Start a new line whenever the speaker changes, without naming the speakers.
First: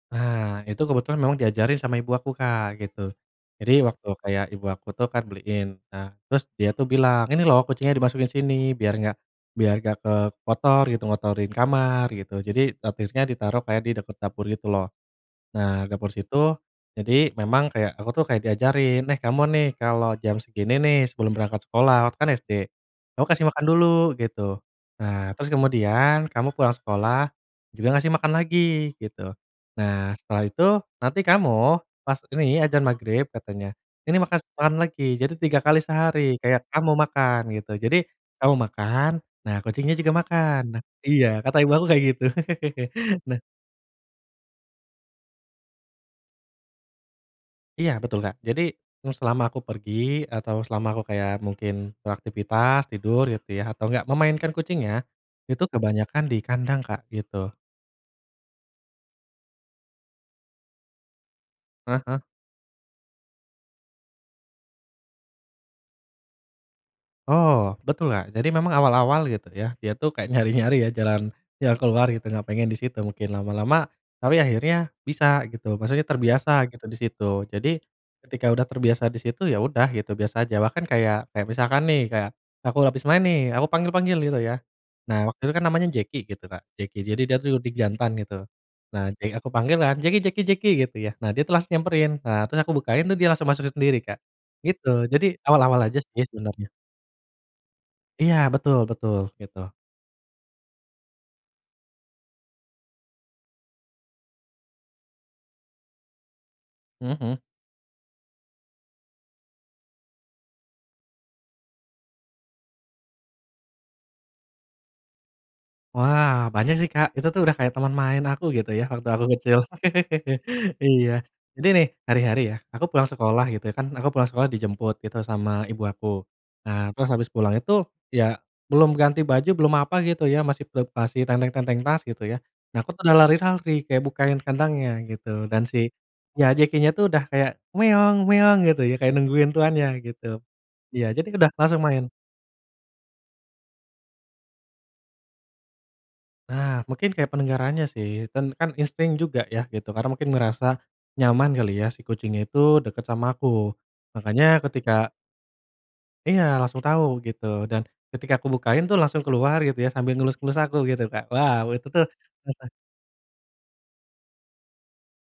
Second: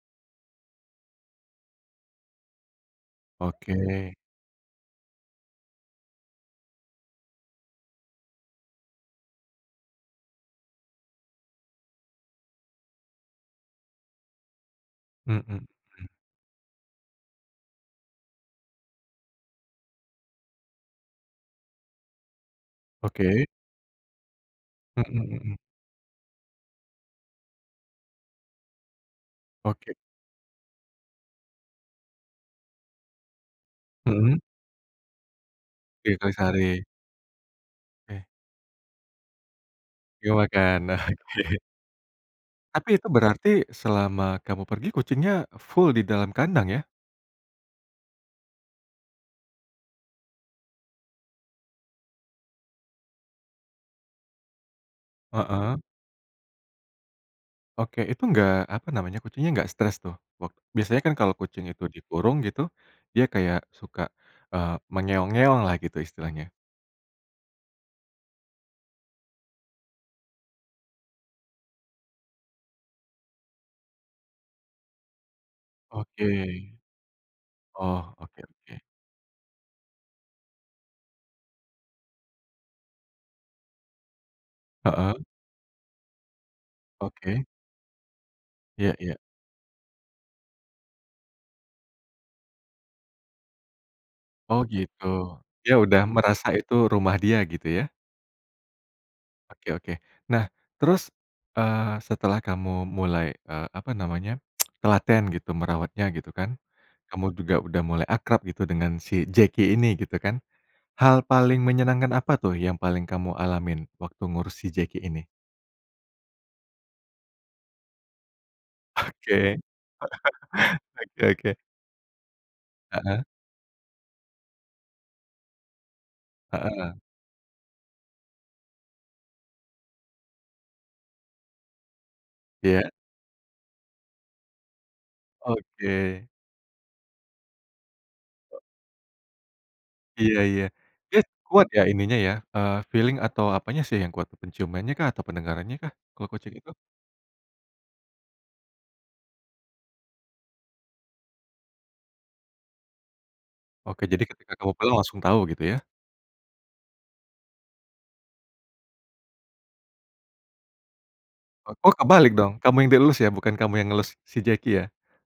Nah, itu kebetulan memang diajarin sama ibu aku, Kak, gitu. Jadi waktu
Oke.
kayak ibu aku tuh kan beliin. Nah, terus dia tuh bilang, ini loh kucingnya dimasukin sini biar gak biar gak ke kotor gitu, ngotorin kamar gitu. Jadi [unintelligible] ditaruh kayak di deket dapur gitu loh.
Mhm mhm.
Nah, dapur situ. Jadi memang kayak aku tuh kayak diajarin, eh kamu nih kalau jam segini nih sebelum berangkat sekolah, waktu itu kan SD kamu
Oke.
kasih makan dulu gitu.
Mhm
Nah, terus
mhm.
kemudian kamu pulang sekolah juga ngasih makan lagi gitu.
Oke.
Nah, setelah itu nanti kamu pas ini azan magrib katanya ini makan
Mhm.
makan lagi. Jadi 3 kali
3 kali
sehari, kayak
sehari.
kamu makan gitu. Jadi
Ke
kamu makan, nah kucingnya juga
Yo
makan. Nah
makan.
iya kata ibu aku kayak gitu.
Tapi itu
Nah
berarti selama kamu pergi, kucingnya full di dalam kandang ya?
Iya betul, Kak, jadi selama aku pergi atau selama aku kayak mungkin beraktivitas, tidur gitu ya, atau enggak memainkan kucingnya, itu
Heeh.
kebanyakan di kandang, Kak, gitu.
Oke, itu gak apa namanya, kucingnya gak stress tuh? Wak biasanya kan kalau kucing itu
Heeh heeh.
dikurung gitu, dia kayak suka, eee, mengeong-ngeong lah gitu istilahnya.
Oh, betul, Kak, jadi memang awal-awal gitu ya. Dia tuh kayak nyari-nyari ya jalan jalan keluar gitu, gak pengen disitu mungkin lama-lama. Tapi akhirnya bisa gitu, maksudnya
Oke.
terbiasa gitu disitu. Jadi,
Oh, oke
ketika udah
oke.
terbiasa disitu ya udah gitu biasa aja. Bahkan kayak kayak misalkan nih, kayak aku habis main nih, aku panggil-panggil gitu ya.
Heeh.
Nah, waktu itu kan namanya Jeki gitu, Kak, Jeki. Jadi dia
Oke.
tuh [unintelligible] jantan gitu.
Iya
Nah
iya.
di aku panggilan, Jeki! Jeki! Jeki! Gitu ya. Nah, dia tuh langsung nyamperin. Nah, terus aku bukain tuh dia langsung masuk sendiri, Kak,
Oh,
gitu.
gitu,
Jadi
dia
awal-awal aja
udah
sih
merasa
sebenarnya.
itu rumah dia gitu ya.
Iya, betul betul,
Oke
gitu.
oke. Nah terus, eee, setelah kamu mulai eee, apa namanya, telaten gitu merawatnya gitu kan,
Mhm
kamu
mhm.
juga udah mulai akrab gitu dengan si Jeki ini gitu kan. Hal paling menyenangkan apa tuh yang paling kamu alamin, waktu ngurus si Jeki ini?
Wah, banyak sih, Kak, itu tuh udah kayak teman main aku gitu ya waktu aku kecil.
Oke.
Iya.
Oke oke.
Ini nih hari-hari ya aku pulang
Heeh.
sekolah gitu ya, kan aku pulang sekolah dijemput gitu sama ibu aku. Nah,
Heeh.
terus habis pulang itu, ya belum ganti baju, belum apa gitu ya, masih ple masih tenteng-tenteng tas gitu ya. Nah aku
Iya.
tuh udah lari-lari, kayak bukain kandangnya gitu dan si
Oke.
ya Jeki-nya tuh udah kayak meong-meong gitu ya, kayak nungguin tuannya
Iya
gitu.
iya,
Iya
dia
jadi udah
kuat
langsung
ya
main.
ininya ya, eee, feeling atau apanya sih yang kuat, penciumannya kah, atau pendengarannya kah kalo kucing itu?
Nah, mungkin kayak pendengarannya sih dan kan insting juga ya gitu. Karena mungkin merasa nyaman kali ya si kucing itu deket sama aku.
Oke, jadi ketika
Makanya
kamu pulang,
ketika
langsung tahu gitu ya?
Iya, langsung tahu gitu dan ketika aku bukain tuh langsung keluar gitu ya, sambil ngelus-ngelus aku gitu, Kak. Wow itu
Oh,
tuh
kebalik dong, kamu yang dielus ya, bukan kamu yang ngelus si jeki ya?